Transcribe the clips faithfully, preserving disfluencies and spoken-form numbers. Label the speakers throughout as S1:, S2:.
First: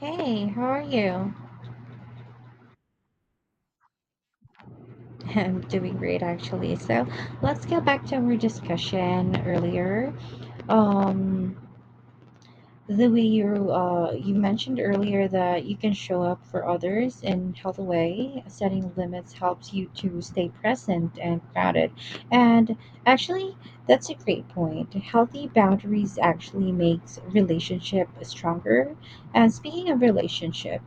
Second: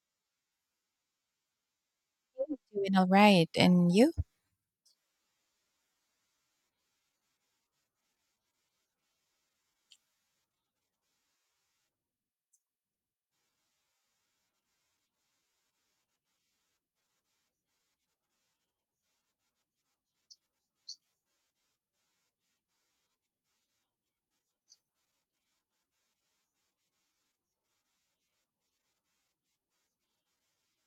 S1: Hey, how are you?
S2: Doing all right, and you?
S1: I'm doing great actually. So let's get back to our discussion earlier. Um, the way you uh you mentioned earlier that you can show up for others in healthy way, setting limits helps you to stay present and grounded. And actually, that's a great point. Healthy boundaries actually makes relationship stronger. And speaking of relationship.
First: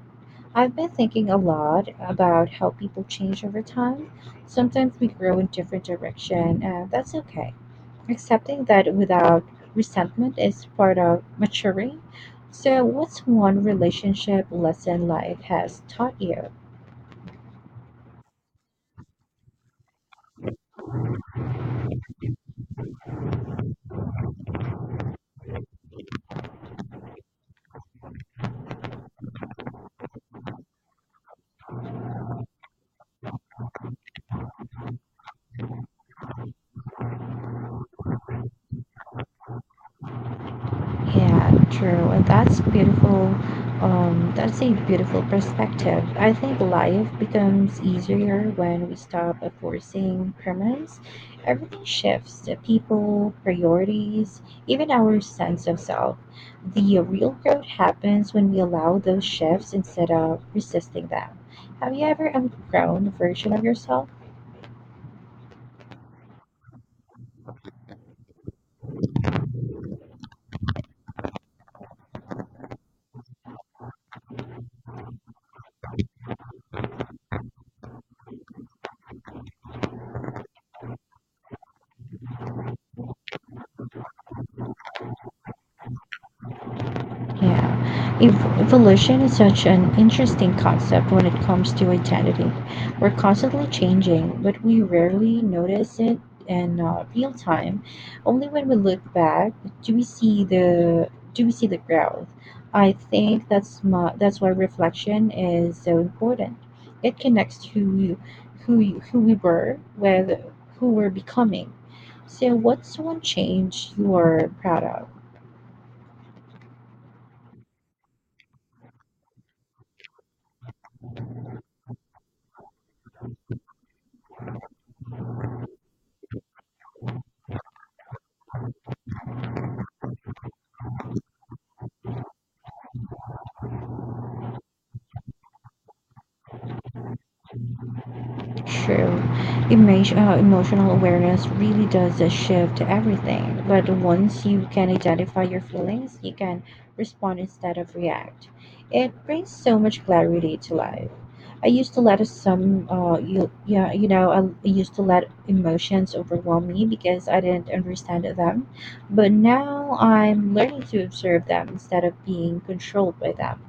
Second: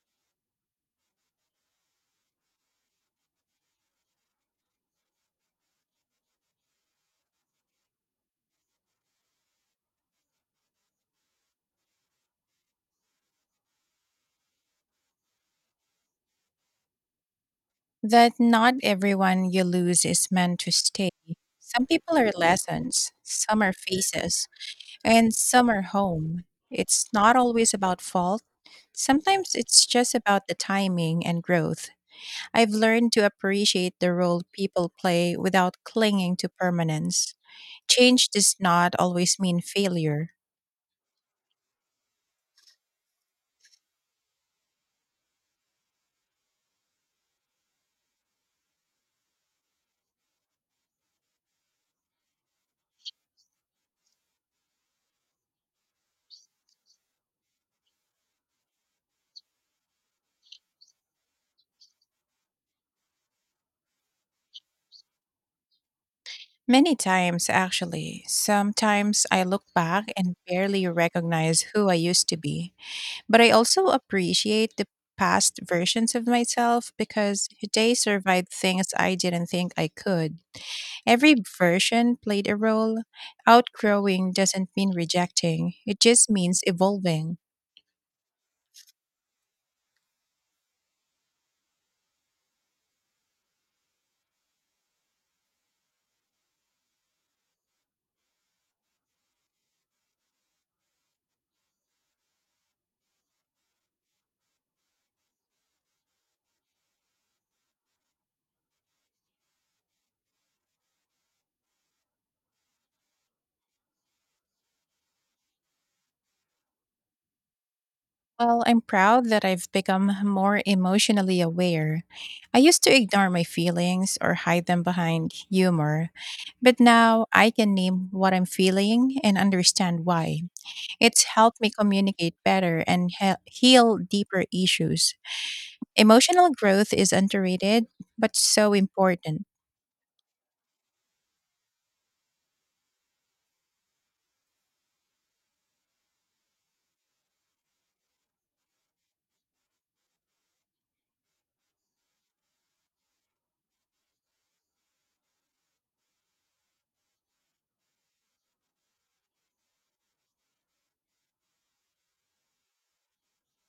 S1: I've been thinking a lot about how people change over time. Sometimes we grow in different direction, and that's okay. Accepting that without resentment is part of maturing. So, what's one relationship lesson life has taught you?
S2: That not everyone you lose is meant to stay. Some people are lessons, some are faces, and some are home. It's not always about fault. Sometimes it's just about the timing and growth. I've learned to appreciate the role people play without clinging to permanence. Change does not always mean failure.
S1: Yeah, true. And that's beautiful. Um, that's a beautiful perspective. I think life becomes easier when we stop enforcing permanence. Everything shifts the people, priorities, even our sense of self. The real growth happens when we allow those shifts instead of resisting them. Have you ever outgrown a version of yourself?
S2: Many times, actually. Sometimes I look back and barely recognize who I used to be. But I also appreciate the past versions of myself because they survived things I didn't think I could. Every version played a role. Outgrowing doesn't mean rejecting, it just means evolving.
S1: Yeah. Ev- evolution is such an interesting concept when it comes to identity. We're constantly changing, but we rarely notice it in uh, real time. Only when we look back do we see the do we see the growth. I think that's my, that's why reflection is so important. It connects who we, who you- who we were with who we're becoming. So, what's one change you are proud of?
S2: Well, I'm proud that I've become more emotionally aware. I used to ignore my feelings or hide them behind humor, but now I can name what I'm feeling and understand why. It's helped me communicate better and he- heal deeper issues. Emotional growth is underrated, but so
S1: True.
S2: important.
S1: Emotion, uh, emotional awareness really does a shift to everything. But once you can identify your feelings, you can respond instead of react. It brings so much clarity to life. I used to let some, uh, you, yeah, you know, I used to let emotions overwhelm me because I didn't understand them. But now I'm learning to observe them instead of being controlled by them.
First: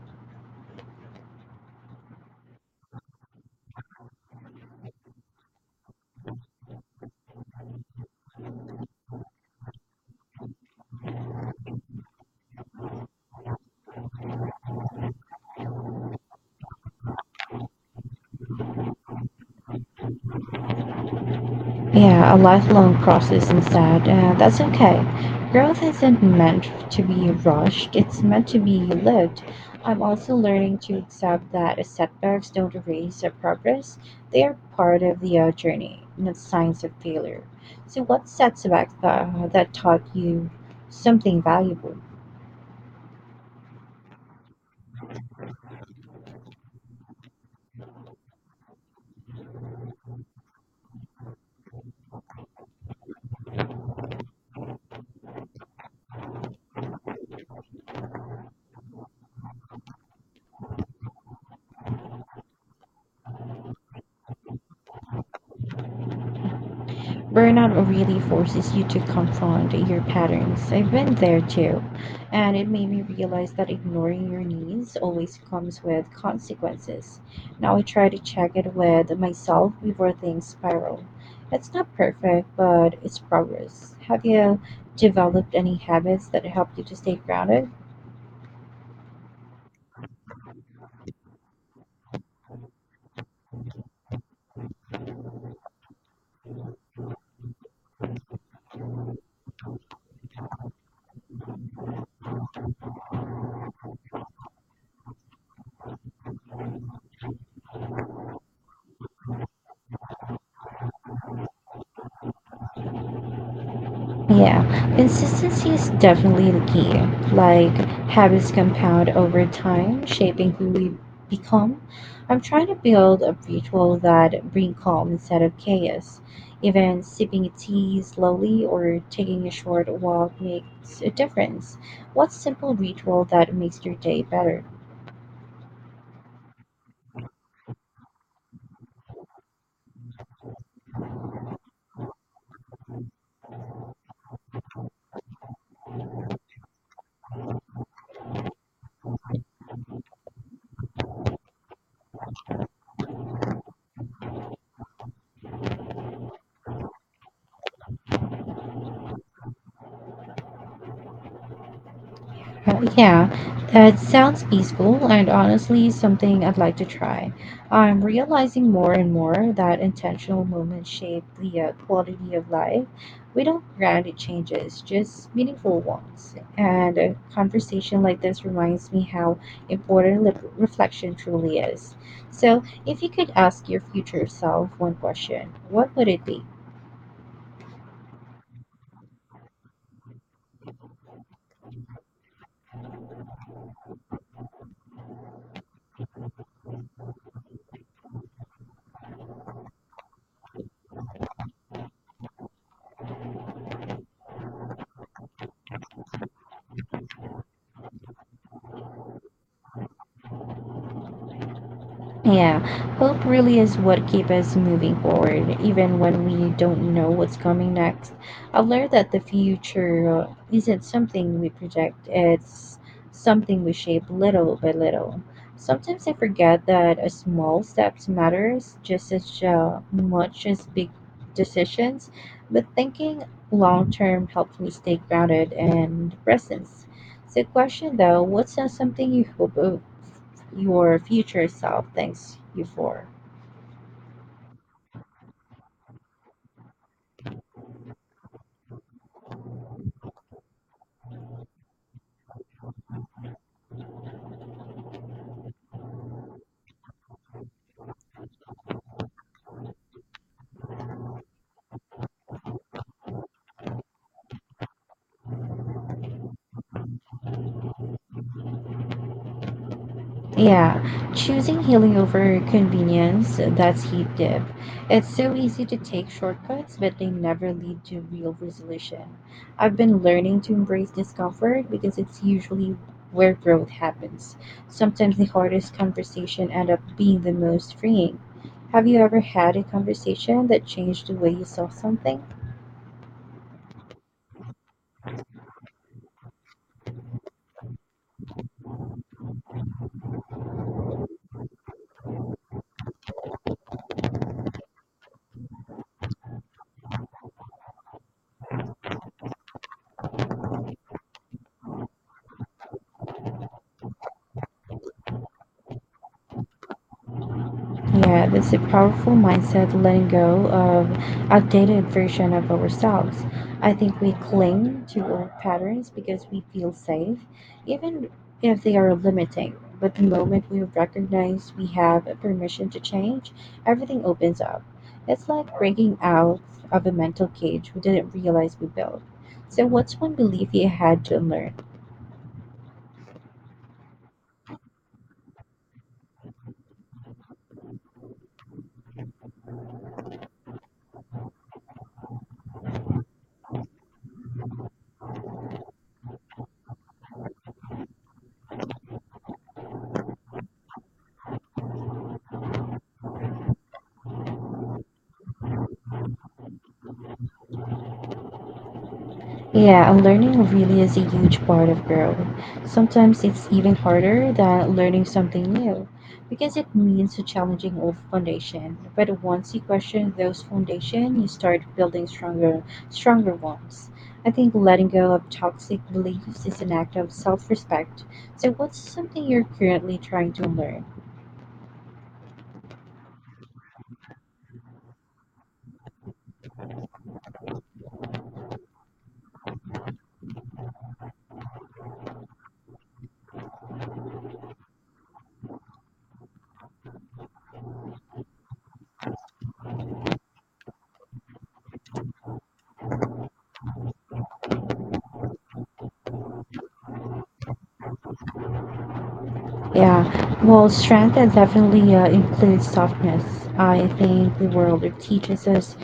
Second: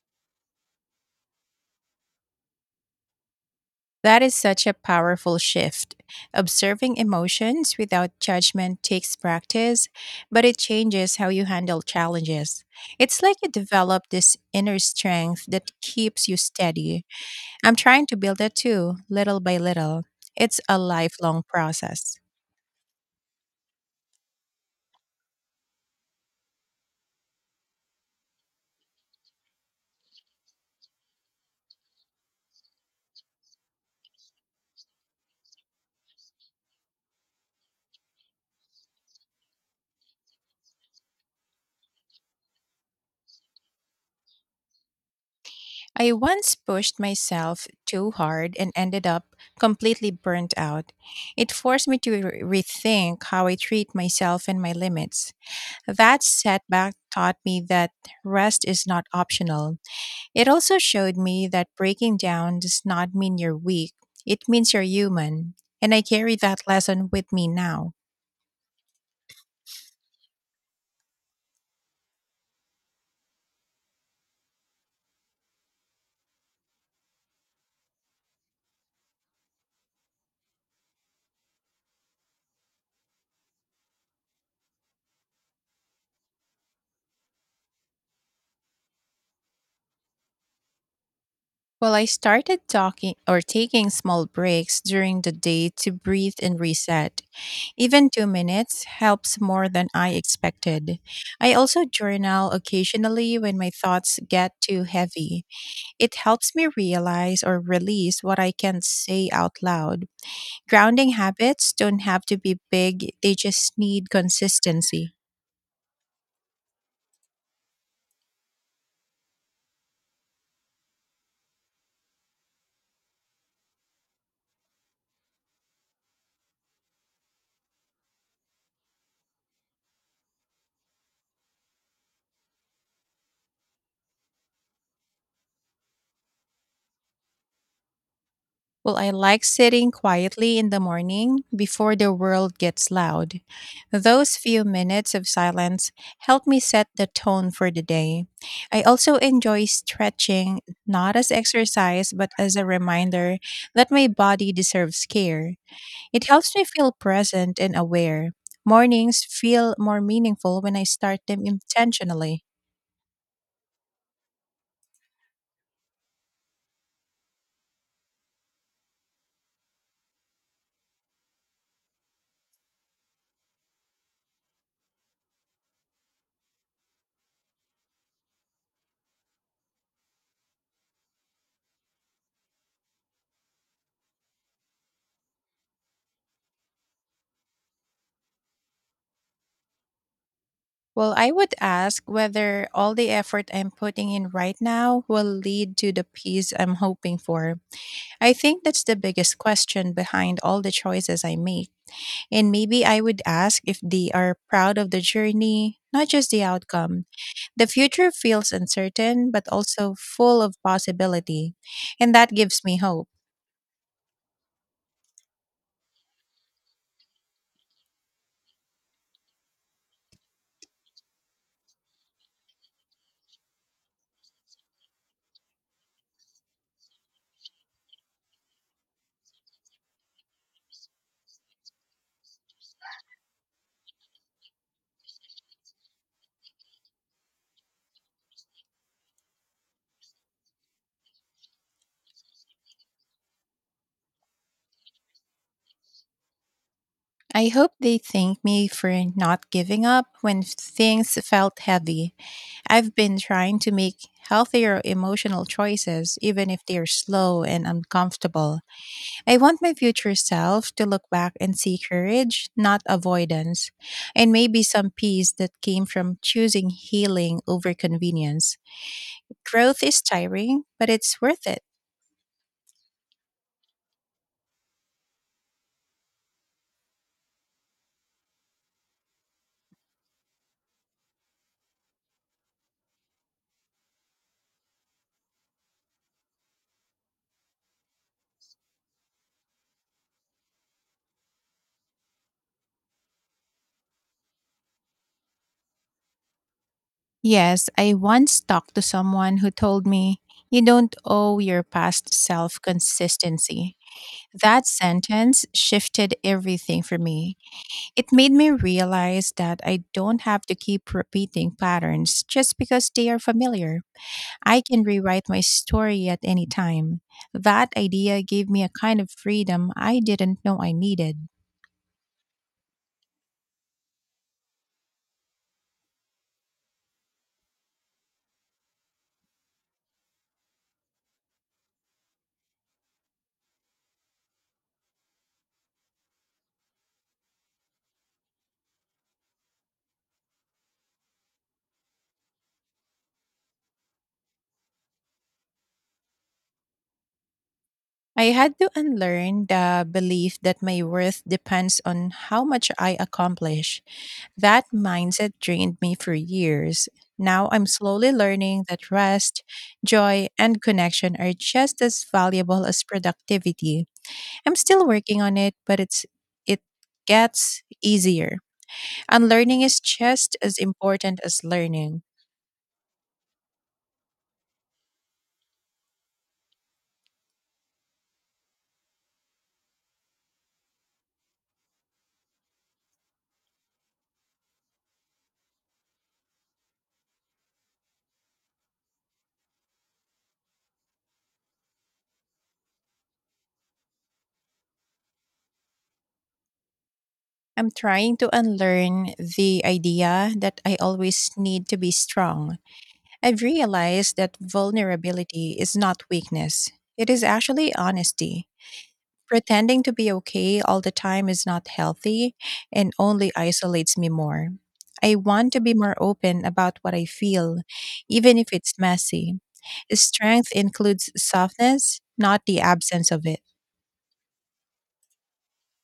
S2: That is such a powerful shift. Observing emotions without judgment takes practice, but it changes how you handle challenges. It's like you develop this inner strength that keeps you steady. I'm trying to build that too, little by little. It's a lifelong process.
S1: Yeah, a lifelong process instead. Uh, that's okay. Growth isn't meant to be rushed, it's meant to be lived. I'm also learning to accept that setbacks don't erase our progress, they are part of the uh, journey, not signs of failure. So, what setbacks that, that taught you something valuable?
S2: I once pushed myself too hard and ended up completely burnt out. It forced me to re- rethink how I treat myself and my limits. That setback taught me that rest is not optional. It also showed me that breaking down does not mean you're weak, it means you're human. And I carry that lesson with me
S1: Burnout
S2: now.
S1: really forces you to confront your patterns. I've been there too, and it made me realize that ignoring your needs always comes with consequences. Now I try to check it with myself before things spiral. It's not perfect, but it's progress. Have you developed any habits that help you to stay grounded?
S2: Well, I started talking or taking small breaks during the day to breathe and reset. Even two minutes helps more than I expected. I also journal occasionally when my thoughts get too heavy. It helps me realize or release what I can't say out loud. Grounding habits don't have to be big, they just need
S1: Yeah,
S2: consistency.
S1: consistency is definitely the key. Like, habits compound over time, shaping who we become. I'm trying to build a ritual that bring calm instead of chaos. Even sipping tea slowly or taking a short walk makes a difference. What simple ritual that makes your day better?
S2: Well, I like sitting quietly in the morning before the world gets loud. Those few minutes of silence help me set the tone for the day. I also enjoy stretching, not as exercise, but as a reminder that my body deserves care. It helps me feel present and aware. Mornings feel more meaningful when I start them intentionally.
S1: Uh, yeah, that sounds peaceful and honestly something I'd like to try. I'm realizing more and more that intentional moments shape the uh, quality of life. We don't grant it changes, just meaningful ones. And a conversation like this reminds me how important lip- reflection truly is. So, if you could ask your future self one question, what would it be?
S2: Well, I would ask whether all the effort I'm putting in right now will lead to the peace I'm hoping for. I think that's the biggest question behind all the choices I make. And maybe I would ask if they are proud of the journey, not just the outcome. The future feels uncertain, but also full of possibility. And that
S1: Yeah,
S2: gives me hope.
S1: hope really is what keeps us moving forward, even when we don't know what's coming next. I've learned that the future uh, isn't something we project, it's something we shape little by little. Sometimes I forget that a small steps matters just as uh, much as big decisions, but thinking long term helps me stay grounded and present. So, question though, what's uh, something you hope uh, your future self thanks you for.
S2: I hope they thank me for not giving up when things felt heavy. I've been trying to make healthier emotional choices, even if they're slow and uncomfortable. I want my future self to look back and see courage, not avoidance, and maybe some peace that came from choosing healing over convenience. Growth is tiring,
S1: Yeah,
S2: but it's worth
S1: choosing
S2: it.
S1: healing over convenience, that's heat dip. It's so easy to take shortcuts, but they never lead to real resolution. I've been learning to embrace discomfort because it's usually where growth happens. Sometimes the hardest conversation end up being the most freeing. Have you ever had a conversation that changed the way you saw something?
S2: Yes, I once talked to someone who told me, "You don't owe your past self consistency." That sentence shifted everything for me. It made me realize that I don't have to keep repeating patterns just because they are familiar. I can rewrite my story at any time. That idea
S1: Yeah,
S2: gave
S1: that's a
S2: me a kind of
S1: powerful
S2: freedom
S1: mindset,
S2: I
S1: letting
S2: didn't
S1: go
S2: know I
S1: of
S2: needed.
S1: outdated version of ourselves. I think we cling to old patterns because we feel safe, even if they are limiting. But the moment we recognize we have permission to change, everything opens up. It's like breaking out of a mental cage we didn't realize we built. So, what's one belief you had to unlearn?
S2: I had to unlearn the belief that my worth depends on how much I accomplish. That mindset drained me for years. Now I'm slowly learning that rest, joy, and connection are just as valuable as productivity. I'm still working on it, but it's it gets easier. Unlearning is
S1: Yeah, and
S2: just
S1: learning
S2: as
S1: really is a
S2: important
S1: huge
S2: as
S1: part of
S2: learning.
S1: growth. Sometimes it's even harder than learning something new because it means challenging old foundation. But once you question those foundation, you start building stronger, stronger ones. I think letting go of toxic beliefs is an act of self-respect. So, what's something you're currently trying to learn?
S2: I'm trying to unlearn the idea that I always need to be strong. I've realized that vulnerability is not weakness. It is actually honesty. Pretending to be okay all the time is not healthy and only isolates me more. I want to be more open about what I feel, even if it's messy.
S1: Yeah,
S2: Strength
S1: well,
S2: includes
S1: strength uh, definitely
S2: softness,
S1: uh,
S2: not the
S1: includes
S2: absence
S1: softness.
S2: of it.
S1: I think the world teaches us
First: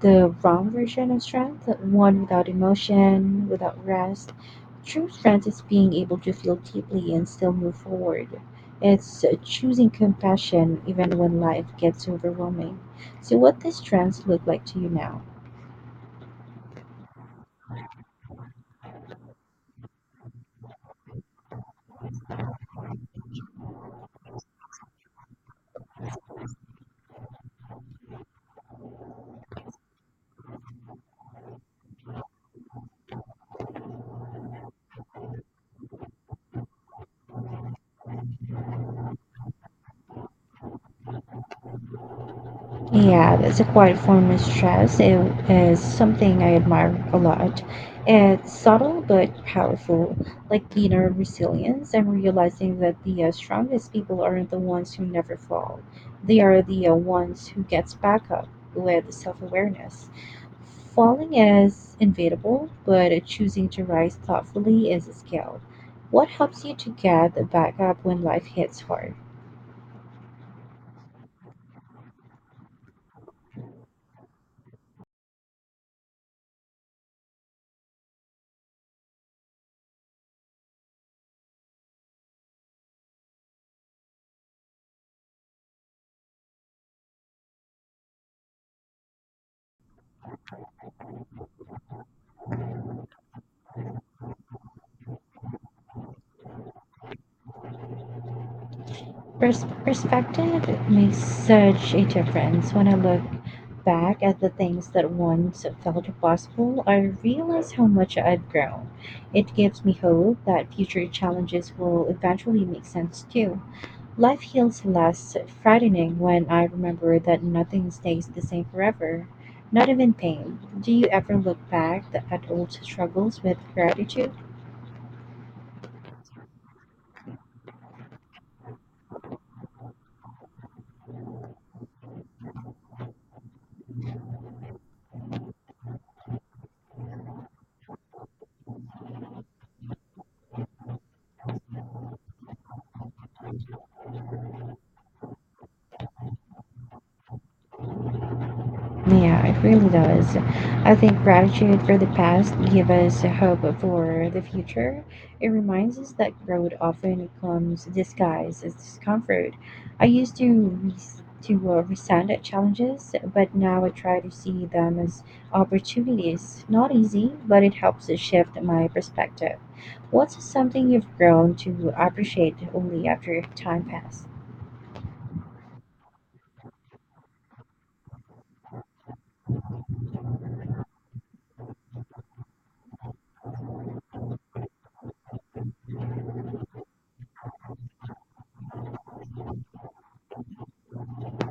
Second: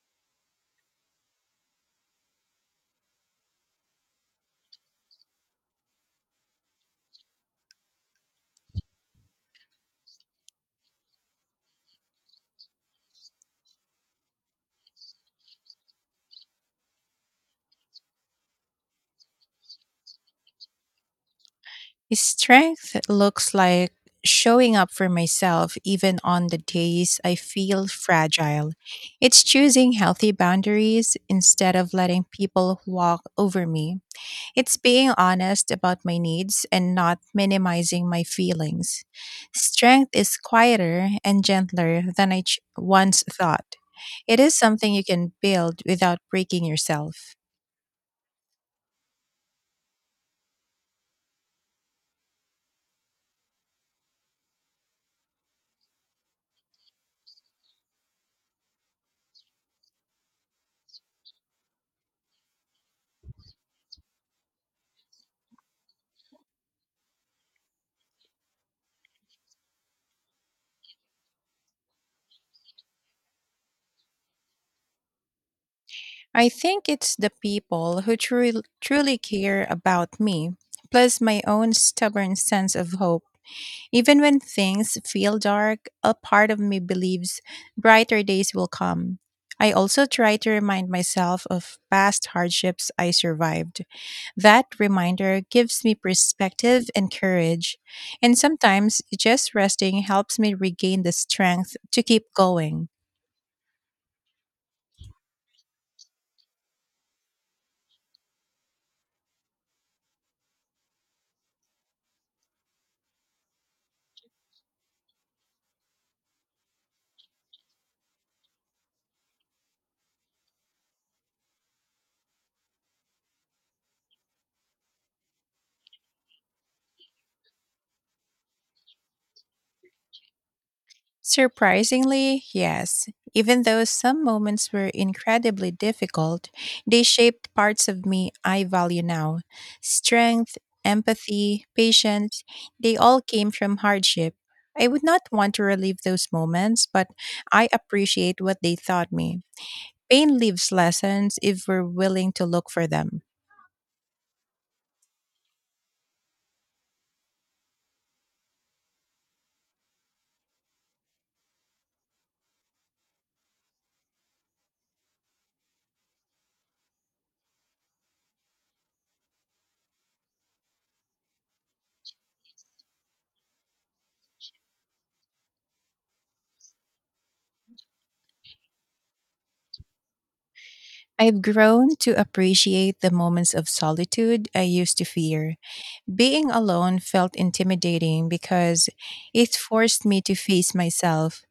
S1: the wrong version of strength, one without emotion, without rest. True strength is being able to feel deeply and still move forward. It's choosing compassion even when life gets overwhelming. So, what does strength look like to you now?
S2: Strength looks like showing up for myself even on the days I feel fragile. It's choosing healthy boundaries instead of letting people walk over me. It's being honest about my needs and not minimizing my feelings. Strength is quieter and gentler than I ch- once
S1: Yeah, that's a
S2: thought.
S1: quiet form of
S2: It is something
S1: stress.
S2: you
S1: It
S2: can
S1: is
S2: build without
S1: something I
S2: breaking
S1: admire a
S2: yourself.
S1: lot. It's subtle but powerful, like inner resilience and realizing that the uh, strongest people aren't the ones who never fall. They are the uh, ones who gets back up with self-awareness. Falling is inevitable, but choosing to rise thoughtfully is a skill. What helps you to get back up when life hits hard?
S2: I think it's the people who truly, truly care about me, plus my own stubborn sense of hope. Even when things feel dark, a part of me believes brighter days will come. I also try to remind myself of past hardships I survived. That reminder gives me perspective and courage, and sometimes just
S1: Pers-
S2: resting helps me
S1: perspective
S2: regain the
S1: makes
S2: strength
S1: such
S2: to
S1: a
S2: keep
S1: difference. When
S2: going.
S1: I look back at the things that once felt impossible, I realize how much I've grown. It gives me hope that future challenges will eventually make sense too. Life feels less frightening when I remember that nothing stays the same forever, not even pain. Do you ever look back at old struggles with gratitude?
S2: Surprisingly, yes. Even though some moments were incredibly difficult, they shaped parts of me I value now. Strength, empathy, patience, they all came from hardship. I would not want to relive those moments, but I appreciate what they taught me.
S1: Yeah, it really does.
S2: Pain leaves
S1: I think
S2: lessons if
S1: gratitude
S2: we're
S1: for the
S2: willing to
S1: past
S2: look for
S1: gives us
S2: them.
S1: hope for the future. It reminds us that growth often comes disguised as discomfort. I used to res- to uh, resent at challenges, but now I try to see them as opportunities. Not easy, but it helps to shift my perspective. What's something you've grown to appreciate only after time passed?
S2: I've grown to appreciate the moments of solitude I used to fear. Being alone felt intimidating because it forced me to face myself.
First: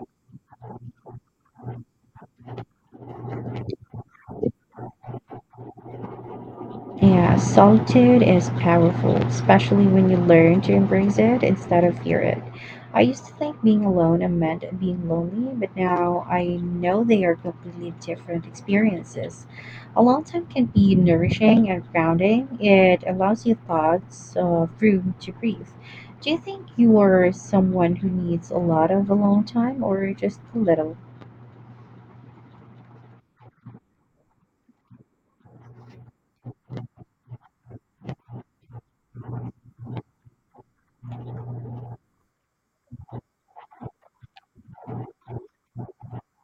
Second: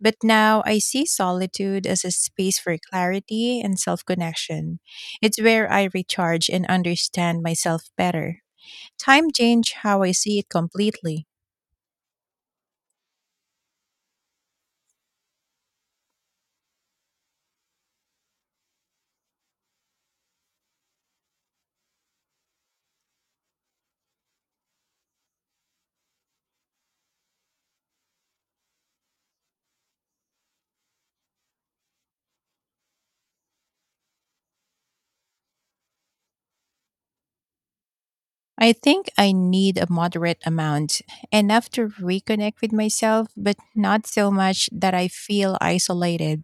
S2: But now I see solitude as a space for clarity and self connection. It's where I recharge and
S1: Yeah,
S2: understand myself
S1: solitude
S2: better.
S1: is powerful,
S2: Time changed
S1: especially
S2: how
S1: when
S2: I
S1: you
S2: see it
S1: learn to embrace
S2: completely.
S1: it instead of fear it. I used to think being alone meant being lonely, but now I know they are completely different experiences. Alone time can be nourishing and grounding. It allows your thoughts uh, room to breathe. Do you think you are someone who needs a lot of alone time or just a little?
S2: I think I need a moderate amount, enough to reconnect with myself, but not so much that I feel isolated.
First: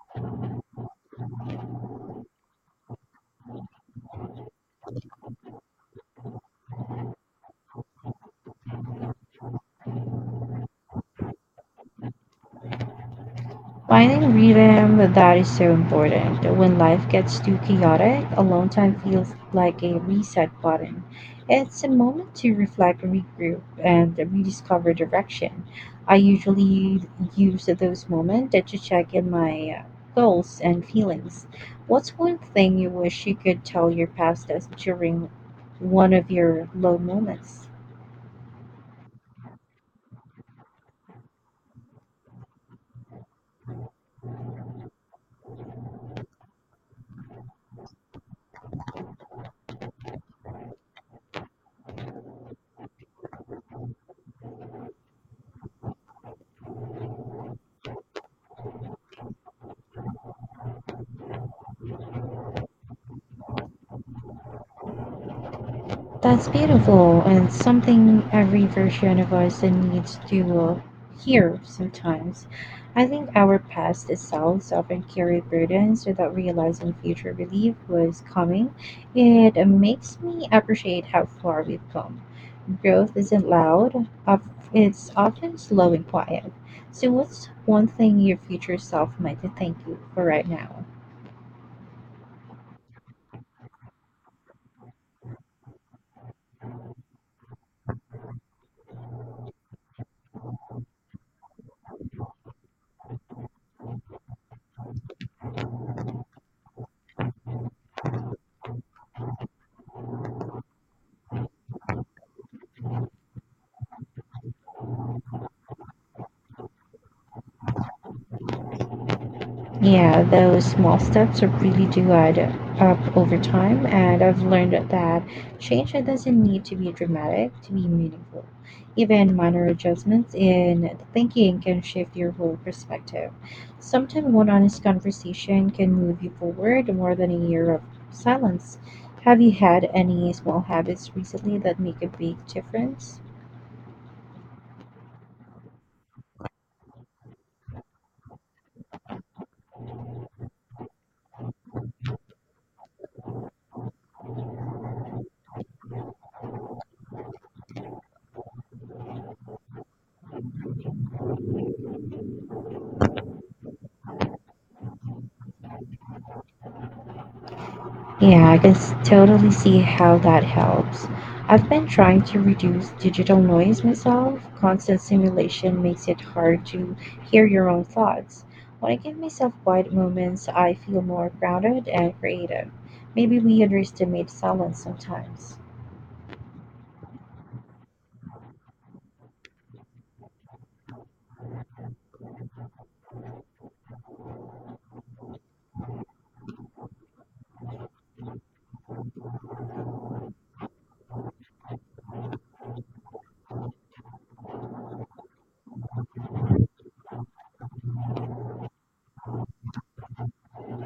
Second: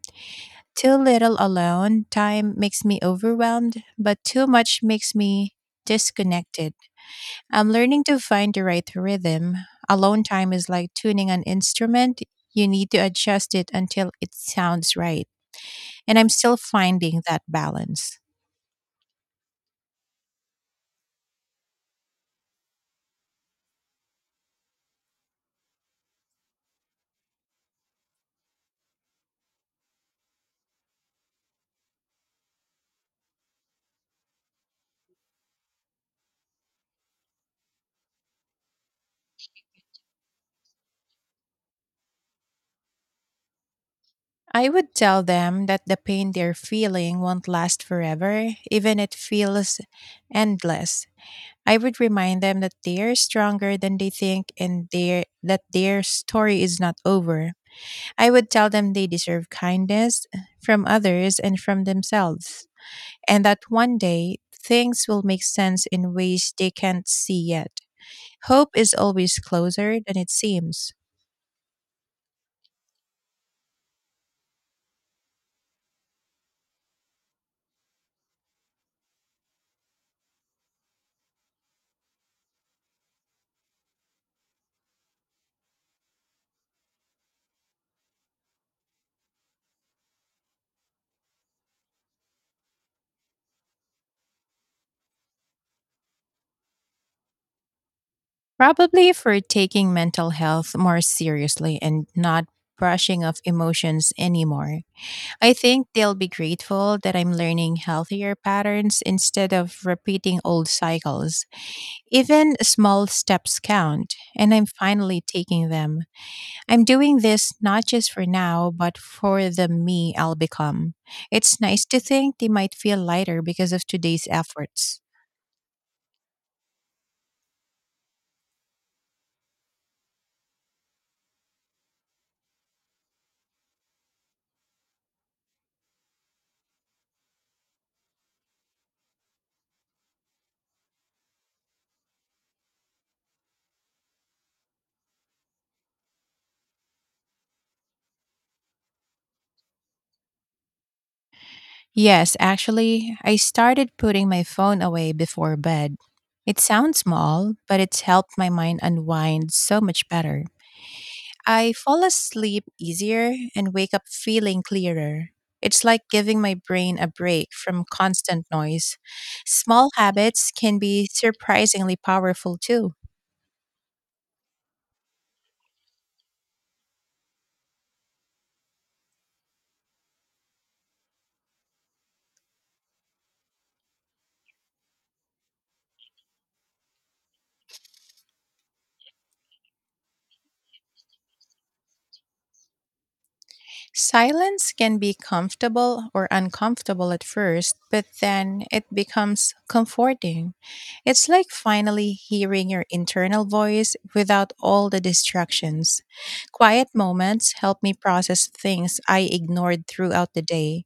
S2: Too little alone time makes me overwhelmed, but too much makes me disconnected. I'm learning to find the right rhythm. Alone time is like tuning an instrument. You need to adjust it until
S1: Finding
S2: it sounds
S1: rhythm
S2: right.
S1: that is so
S2: And I'm
S1: important.
S2: still
S1: When life
S2: finding
S1: gets
S2: that
S1: too
S2: balance.
S1: chaotic, alone time feels like a reset button. It's a moment to reflect, regroup, and rediscover direction. I usually use those moments to check in my uh, goals and feelings. What's one thing you wish you could tell your past us during one of your low moments?
S2: I would tell them that the pain they're feeling won't last forever, even it feels endless. I would remind them that they're stronger than they think, and their that their story is not over. I would tell them they deserve kindness from others and from themselves, and that one day things will make sense in
S1: That's
S2: ways they can't
S1: beautiful,
S2: see
S1: and
S2: yet.
S1: something every
S2: Hope is
S1: version of
S2: always
S1: us
S2: closer than
S1: needs
S2: it
S1: to uh,
S2: seems.
S1: hear sometimes. I think our past selves often carry burdens without realizing future relief was coming. It uh, makes me appreciate how far we've come. Growth isn't loud, of- it's often slow and quiet. So, what's one thing your future self might thank you for right now?
S2: Probably for taking mental health more seriously and not brushing off emotions anymore. I think they'll be grateful that I'm learning healthier patterns instead of repeating old cycles. Even small steps count, and I'm finally taking them. I'm doing this not just for now, but for the me
S1: Yeah,
S2: I'll
S1: those
S2: become.
S1: small steps
S2: It's nice
S1: really
S2: to
S1: do
S2: think
S1: add
S2: they might feel
S1: up over
S2: lighter because of
S1: time, and
S2: today's
S1: I've learned
S2: efforts.
S1: that change doesn't need to be dramatic to be meaningful. Even minor adjustments in the thinking can shift your whole perspective. Sometimes one honest conversation can move you forward more than a year of silence. Have you had any small habits recently that make a big difference?
S2: Yes, actually, I started putting my phone away before bed. It sounds small, but it's helped my mind unwind so much better. I fall asleep easier and wake up feeling clearer. It's like giving my brain a break from constant
S1: Yeah, I can s-
S2: noise.
S1: totally see
S2: Small
S1: how that
S2: habits can
S1: helps.
S2: be
S1: I've been
S2: surprisingly
S1: trying to
S2: powerful
S1: reduce
S2: too.
S1: digital noise myself. Constant stimulation makes it hard to hear your own thoughts. When I give myself quiet moments, I feel more grounded and creative. Maybe we underestimate silence sometimes.
S2: Silence can be comfortable or uncomfortable at first, but then it becomes comforting. It's like finally hearing your internal voice without all the distractions. Quiet moments help me process things I ignored throughout the day.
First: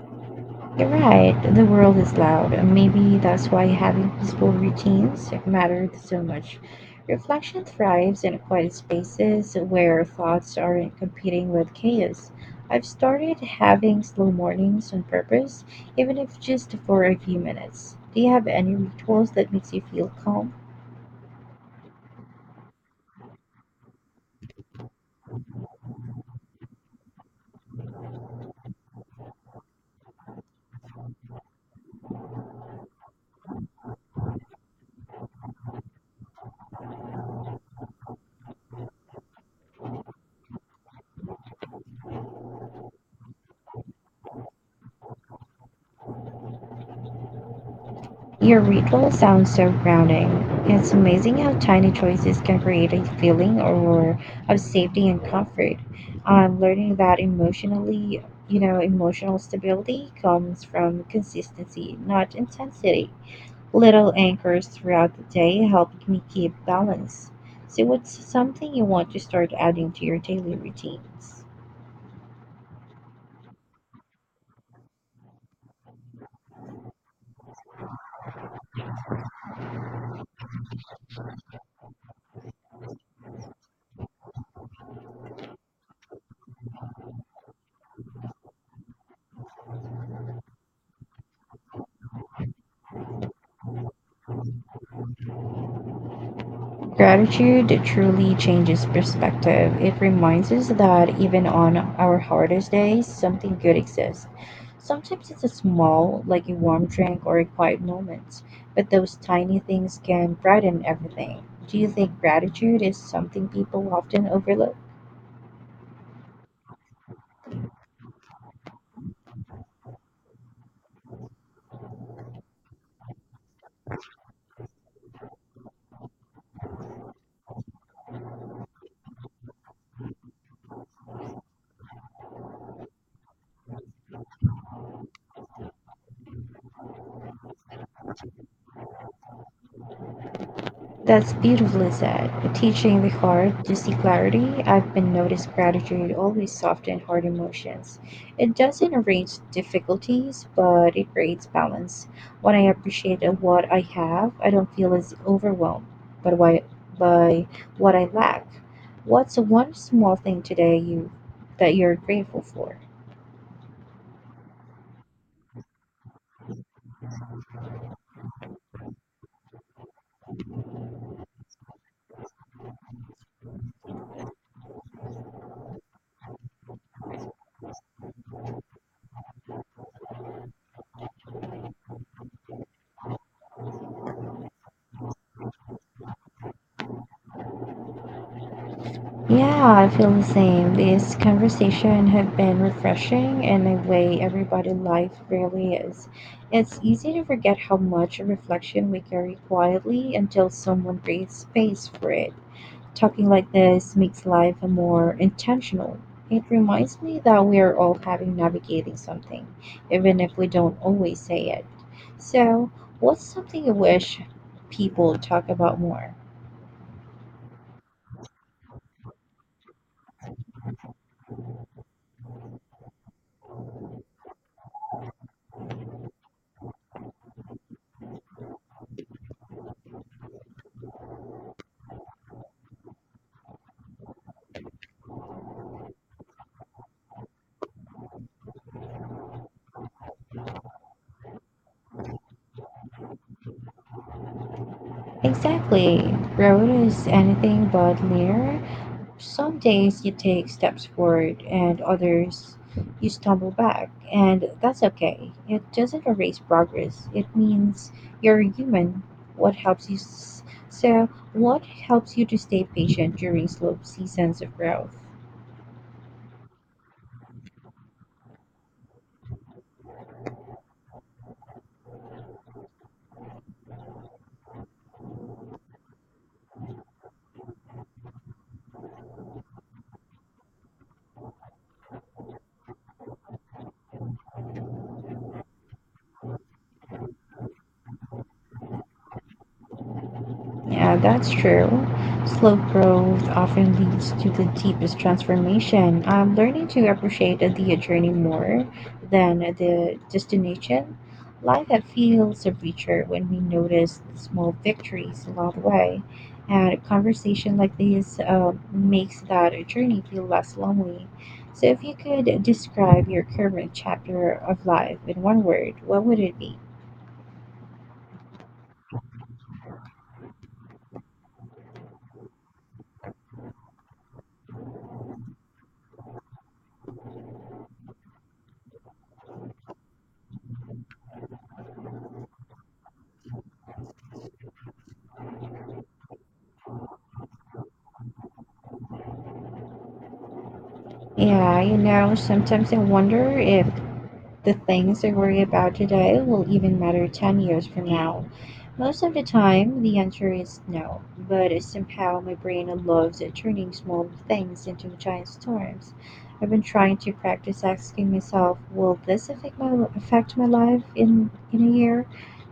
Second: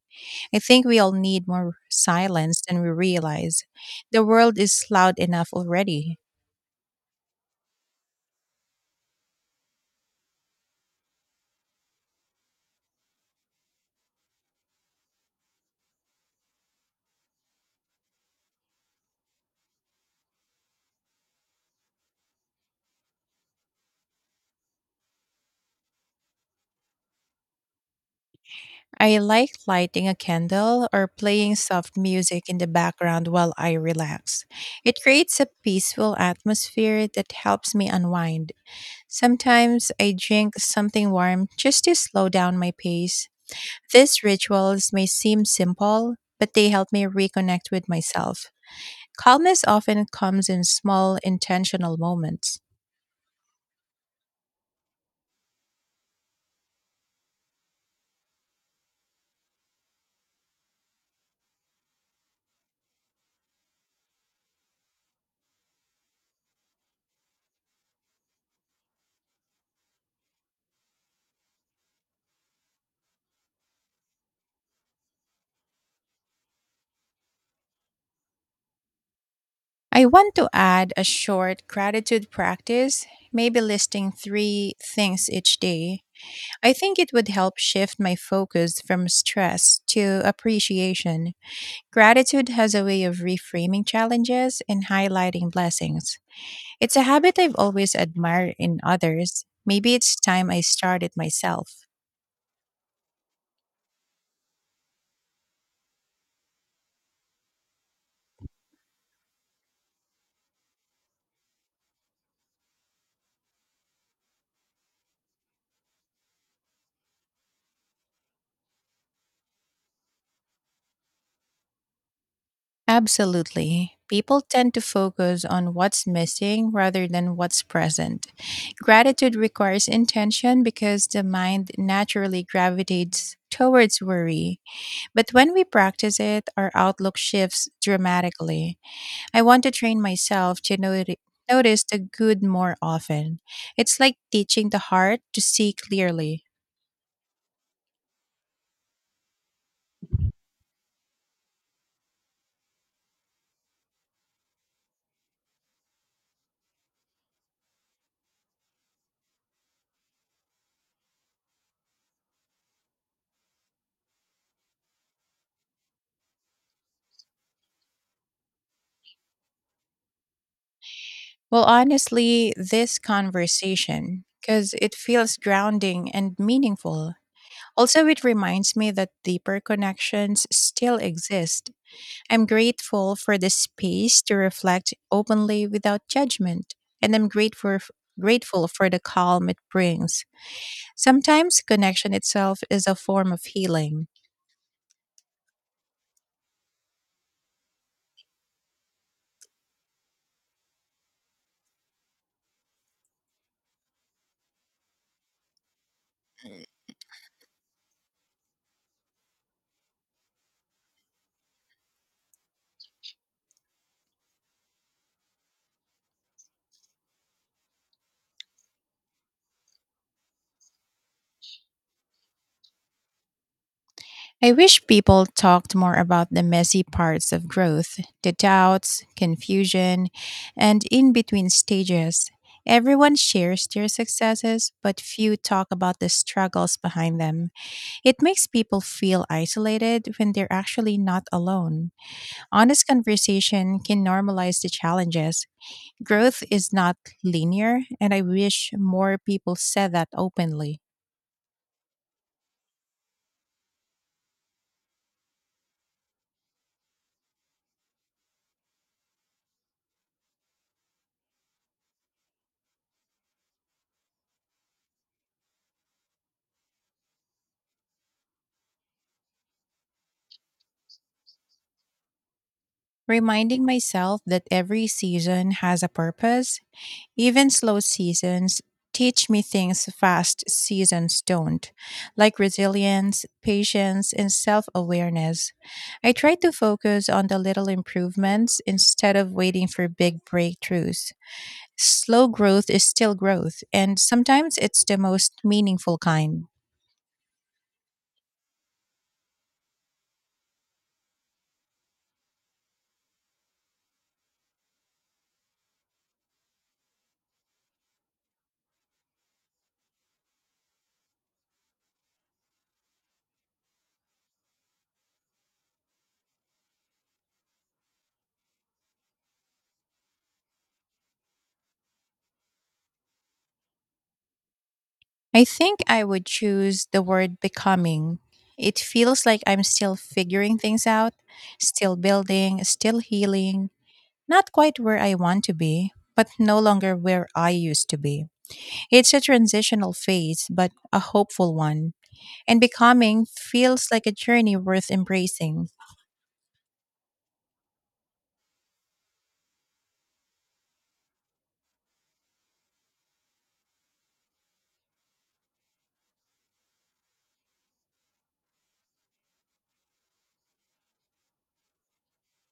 S2: I think
S1: You're
S2: we all
S1: right,
S2: need
S1: the
S2: more
S1: world is loud,
S2: silence
S1: and
S2: than we
S1: maybe that's
S2: realize.
S1: why having
S2: The
S1: peaceful
S2: world is loud
S1: routines
S2: enough
S1: mattered
S2: already.
S1: so much. Reflection thrives in quiet spaces where thoughts aren't competing with chaos. I've started having slow mornings on purpose, even if just for a few minutes. Do you have any rituals that makes you feel calm?
S2: I like lighting a candle or playing soft music in the background while I relax. It creates a peaceful atmosphere that helps me unwind. Sometimes I drink something warm just to slow down my pace. These rituals may seem simple, but they help me reconnect with myself.
S1: Your ritual sounds
S2: Calmness
S1: so
S2: often
S1: grounding.
S2: comes in
S1: It's
S2: small,
S1: amazing how tiny
S2: intentional
S1: choices can
S2: moments.
S1: create a feeling or of safety and comfort. I'm learning that emotionally, you know, emotional stability comes from consistency, not intensity. Little anchors throughout the day helped me keep balance. So what's something you want to start adding to your daily routines?
S2: I want to add a short gratitude practice, maybe listing three things each day. I think it would help shift my focus from stress to appreciation. Gratitude has a way of reframing challenges and highlighting blessings. It's a habit I've
S1: Gratitude
S2: always
S1: truly
S2: admired in
S1: changes
S2: others.
S1: perspective.
S2: Maybe
S1: It
S2: it's time
S1: reminds
S2: I
S1: us
S2: started
S1: that even
S2: myself.
S1: on our hardest days, something good exists. Sometimes it's a small, like a warm drink or a quiet moment, but those tiny things can brighten everything. Do you think gratitude is something people often overlook?
S2: Absolutely. People tend to focus on what's missing rather than what's present. Gratitude requires intention because the mind naturally gravitates towards worry. But when we practice it, our outlook shifts dramatically. I want to train myself to noti-
S1: That's
S2: notice
S1: beautifully
S2: the
S1: said.
S2: good more
S1: Teaching the
S2: often.
S1: heart to see
S2: It's like
S1: clarity,
S2: teaching the
S1: I've been
S2: heart to
S1: noticed
S2: see
S1: gratitude
S2: clearly.
S1: always softens hard emotions. It doesn't erase difficulties, but it creates balance. When I appreciate what I have, I don't feel as overwhelmed but why, by what I lack. What's one small thing today you that you're grateful for?
S2: Well, honestly, this conversation, because it feels grounding and meaningful. Also, it reminds me that deeper connections still exist. I'm grateful for the space to reflect openly without judgment, and I'm grateful, grateful for the calm it
S1: Yeah, I feel the
S2: brings.
S1: same. This
S2: Sometimes
S1: conversation
S2: connection
S1: have been
S2: itself is a form of
S1: refreshing in a
S2: healing.
S1: way everybody life really is. It's easy to forget how much reflection we carry quietly until someone creates space for it. Talking like this makes life more intentional. It reminds me that we are all having navigating something, even if we don't always say it. So, what's something you wish people talk about more?
S2: I wish people talked more about the messy parts of growth, the doubts, confusion, and in between stages. Everyone shares their successes, but few talk about the struggles behind them. It makes people feel isolated when they're actually not alone. Honest conversation can normalize the challenges.
S1: Exactly.
S2: Growth
S1: Road
S2: is not
S1: is anything
S2: linear,
S1: but
S2: and I
S1: linear.
S2: wish more people
S1: Some
S2: said
S1: days
S2: that
S1: you take
S2: openly.
S1: steps forward and others you stumble back, and that's okay. It doesn't erase progress. It means you're human. What helps you s- so what helps you to stay patient during slow seasons of growth?
S2: Reminding myself that every season has a purpose, even slow seasons teach me things fast seasons don't, like resilience, patience, and self awareness. I try to focus on the little improvements instead of waiting for big
S1: Yeah,
S2: breakthroughs.
S1: that's true.
S2: Slow
S1: Slow
S2: growth is still
S1: growth
S2: growth,
S1: often
S2: and
S1: leads to the
S2: sometimes it's
S1: deepest
S2: the most meaningful
S1: transformation. I'm
S2: kind.
S1: learning to appreciate the journey more than the destination. Life that feels richer when we notice the small victories along the way. And a conversation like this uh, makes that journey feel less lonely. So, if you could describe your current chapter of life in one word, what would it be?
S2: I think I would choose the word becoming. It feels like I'm still figuring things out, still building, still healing, not quite where I want to be, but no longer where I used to be. It's a transitional phase, but a hopeful
S1: Yeah, you
S2: one.
S1: know,
S2: And
S1: sometimes I
S2: becoming
S1: wonder if
S2: feels like a
S1: the
S2: journey worth
S1: things I worry
S2: embracing.
S1: about today will even matter ten years from now. Most of the time, the answer is no, but somehow my brain loves turning small things into giant storms. I've been trying to practice asking myself, will this affect my, affect my life in, in a year?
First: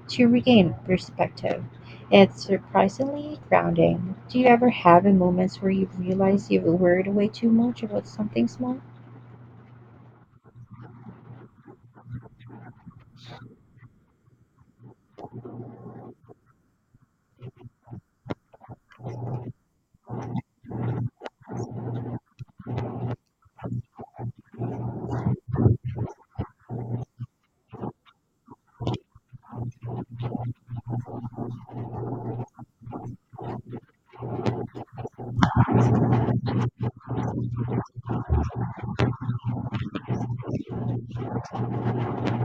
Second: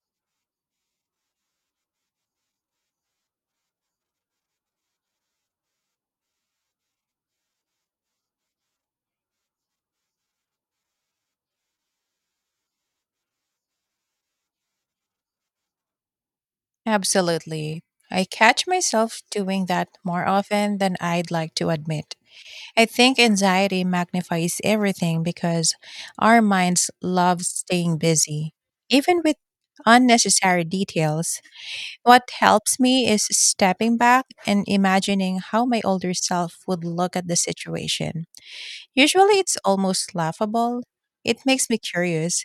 S1: To regain perspective. It's surprisingly grounding. Do you ever have a moments where you realize you've worried way too much about something small?
S2: Absolutely. I catch myself doing that more often than I'd like to admit. I think anxiety magnifies everything because our minds love staying busy, even with unnecessary details. What helps me is stepping back and imagining how my older self would look at the situation. Usually it's almost laughable. It makes me curious.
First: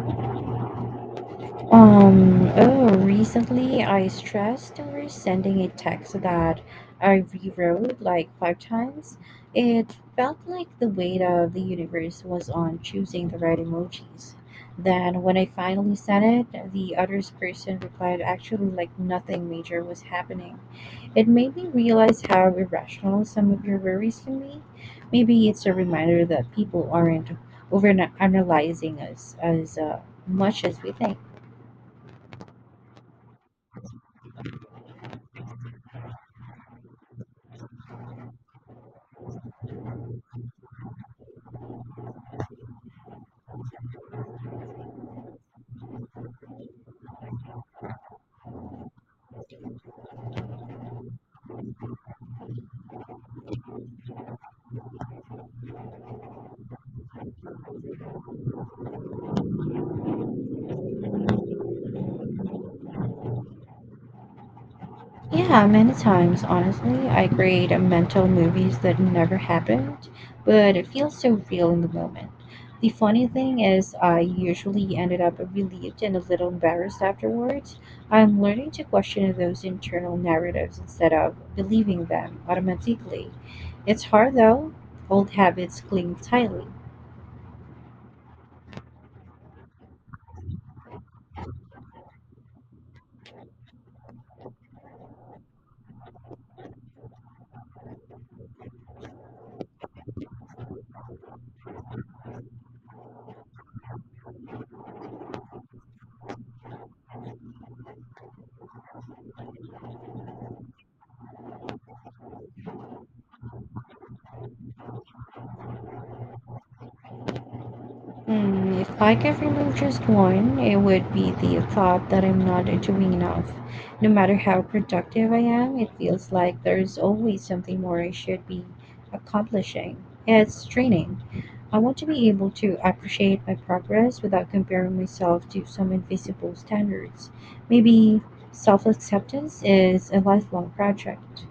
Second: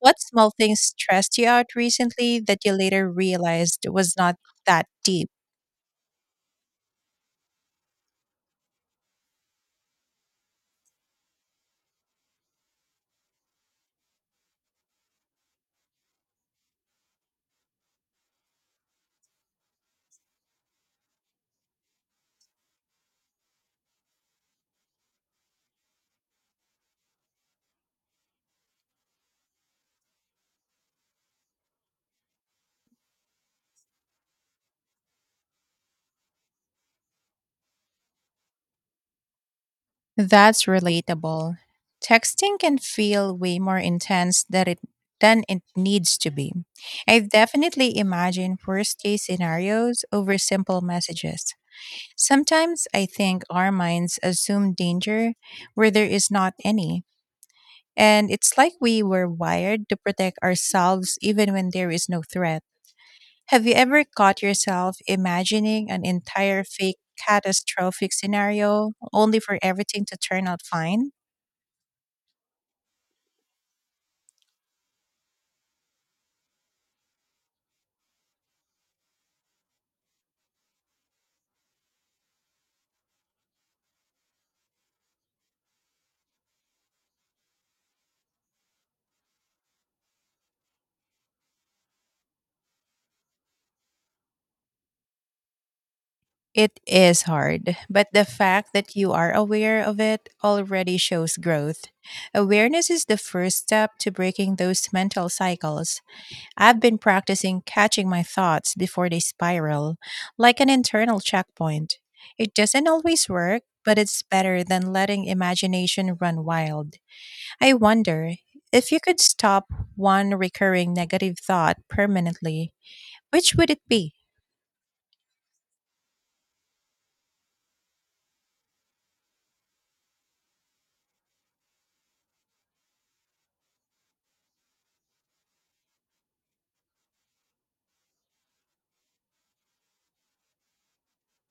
S2: What small things stressed you out recently
S1: Um,
S2: that you
S1: oh,
S2: later
S1: recently
S2: realized
S1: I
S2: was not
S1: stressed
S2: that
S1: over
S2: deep?
S1: sending a text that I rewrote like five times. It felt like the weight of the universe was on choosing the right emojis. Then, when I finally sent it, the other person replied actually like nothing major was happening. It made me realize how irrational some of your worries can be. Maybe it's a reminder that people aren't over analyzing us as uh, much as we think.
S2: That's relatable. Texting can feel way more intense than it than it needs to be. I've definitely imagined worst case scenarios over simple messages. Sometimes I think our minds assume danger where there is not any. And it's like we were wired to protect ourselves even when there is no threat. Have you ever caught yourself
S1: Yeah,
S2: imagining
S1: many
S2: an
S1: times,
S2: entire fake
S1: honestly, I create a
S2: catastrophic
S1: mental movies
S2: scenario
S1: that never
S2: only for everything
S1: happened,
S2: to turn out
S1: but it
S2: fine?
S1: feels so real in the moment. The funny thing is, I usually ended up relieved and a little embarrassed afterwards. I'm learning to question those internal narratives instead of believing them automatically. It's hard though, old habits cling tightly.
S2: It is hard, but the fact that you are aware of it already shows growth. Awareness is the first step to breaking those mental cycles. I've been practicing catching my thoughts before they spiral, like an internal checkpoint. It doesn't always work, but it's better than letting imagination run wild. I wonder
S1: Mm,
S2: if you
S1: if I
S2: could
S1: could
S2: stop
S1: remove just
S2: one
S1: one, it
S2: recurring
S1: would be
S2: negative
S1: the
S2: thought
S1: thought that I'm not
S2: permanently,
S1: doing enough.
S2: which would it
S1: No
S2: be?
S1: matter how productive I am, it feels like there's always something more I should be accomplishing. It's draining. I want to be able to appreciate my progress without comparing myself to some invisible standards. Maybe self acceptance is a lifelong project.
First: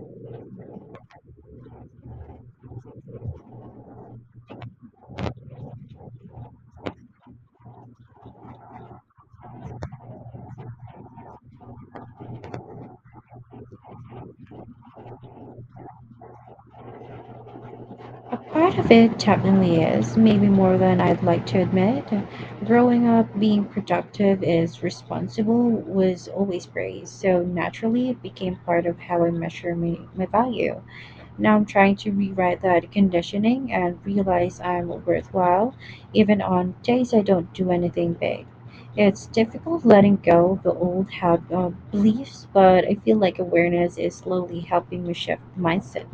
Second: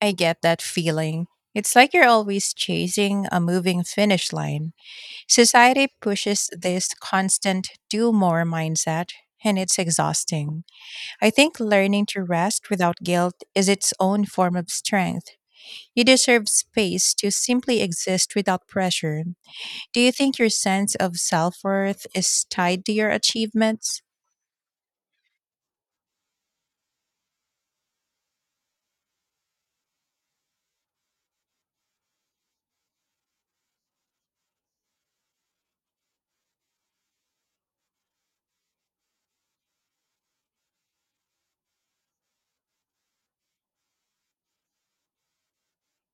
S2: I get that feeling. It's like you're always chasing a moving finish line. Society pushes this constant do more mindset, and it's exhausting. I think learning to rest without guilt is its own form of strength. You deserve space to simply exist
S1: A
S2: without
S1: part of it
S2: pressure.
S1: definitely
S2: Do you
S1: is,
S2: think
S1: maybe
S2: your
S1: more
S2: sense
S1: than
S2: of
S1: I'd like
S2: self
S1: to admit.
S2: worth is tied to
S1: Growing
S2: your
S1: up, being
S2: achievements?
S1: productive is responsible was always praised, so naturally it became part of how I measure my, my value. Now I'm trying to rewrite that conditioning and realize I'm worthwhile, even on days I don't do anything big. It's difficult letting go of the old how, uh, beliefs, but I feel like awareness is slowly helping me shift mindset.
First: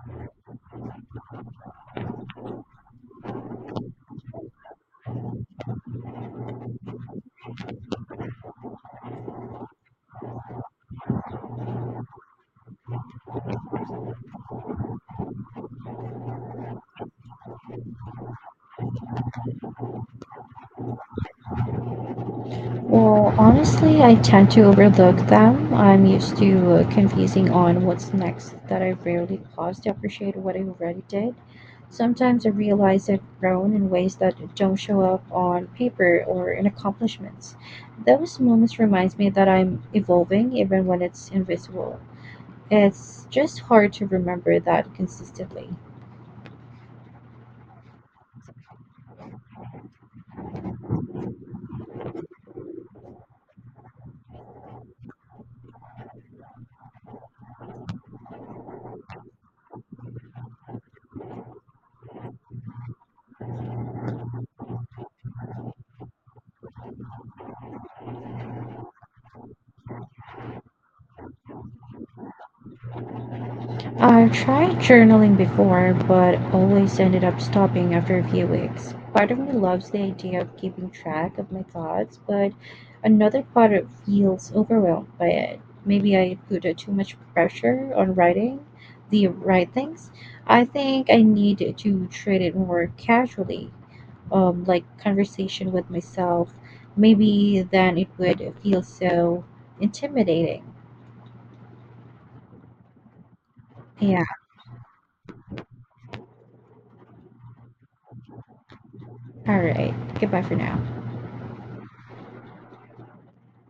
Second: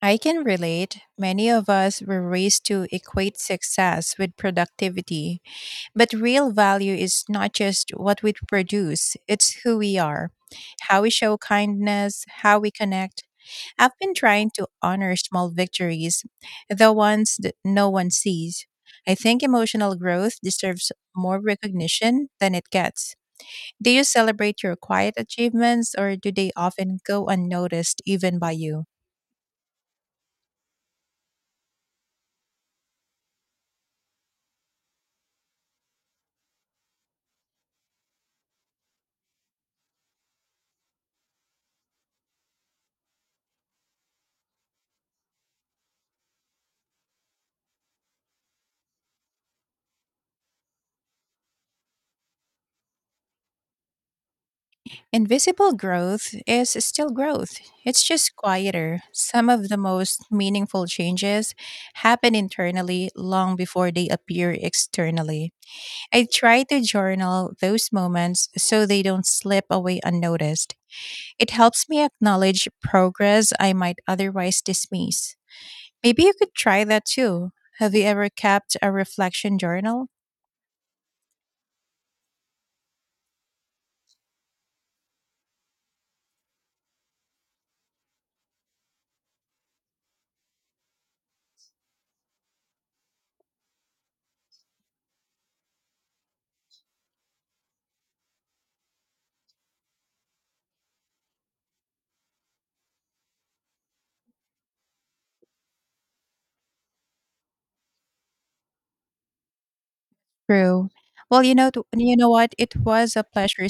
S2: I can relate. Many of us were raised to equate success with productivity. But real value is not just what we produce, it's who we are, how we show kindness, how we connect. I've been trying to honor small victories, the ones that no one sees. I think emotional growth deserves more recognition than it gets.
S1: Well,
S2: Do
S1: honestly,
S2: you
S1: I tend to
S2: celebrate your quiet
S1: overlook them.
S2: achievements
S1: I'm
S2: or do
S1: used
S2: they
S1: to uh,
S2: often go
S1: confusing on
S2: unnoticed
S1: what's
S2: even by
S1: next that
S2: you?
S1: I rarely pause to appreciate what I already did. Sometimes I realize I've grown in ways that don't show up on paper or in accomplishments. Those moments reminds me that I'm evolving even when it's invisible. It's just hard to remember that consistently.
S2: Invisible growth is still growth. It's just quieter. Some of the most meaningful changes happen internally long before they appear externally. I try to journal those moments so they don't slip away unnoticed. It helps me acknowledge progress I might
S1: I've
S2: otherwise
S1: tried journaling
S2: dismiss.
S1: before,
S2: Maybe you
S1: but
S2: could try
S1: always
S2: that
S1: ended up
S2: too.
S1: stopping
S2: Have you
S1: after a
S2: ever
S1: few
S2: kept a
S1: weeks. Part of me
S2: reflection
S1: loves the
S2: journal?
S1: idea of keeping track of my thoughts, but another part of feels overwhelmed by it. Maybe I put uh, too much pressure on writing the right things. I think I need to treat it more casually, um, like conversation with myself. Maybe then it would feel so intimidating. Yeah, all right. Goodbye for
S2: True.
S1: now.
S2: Well, you know, th- you know what? It was a pleasure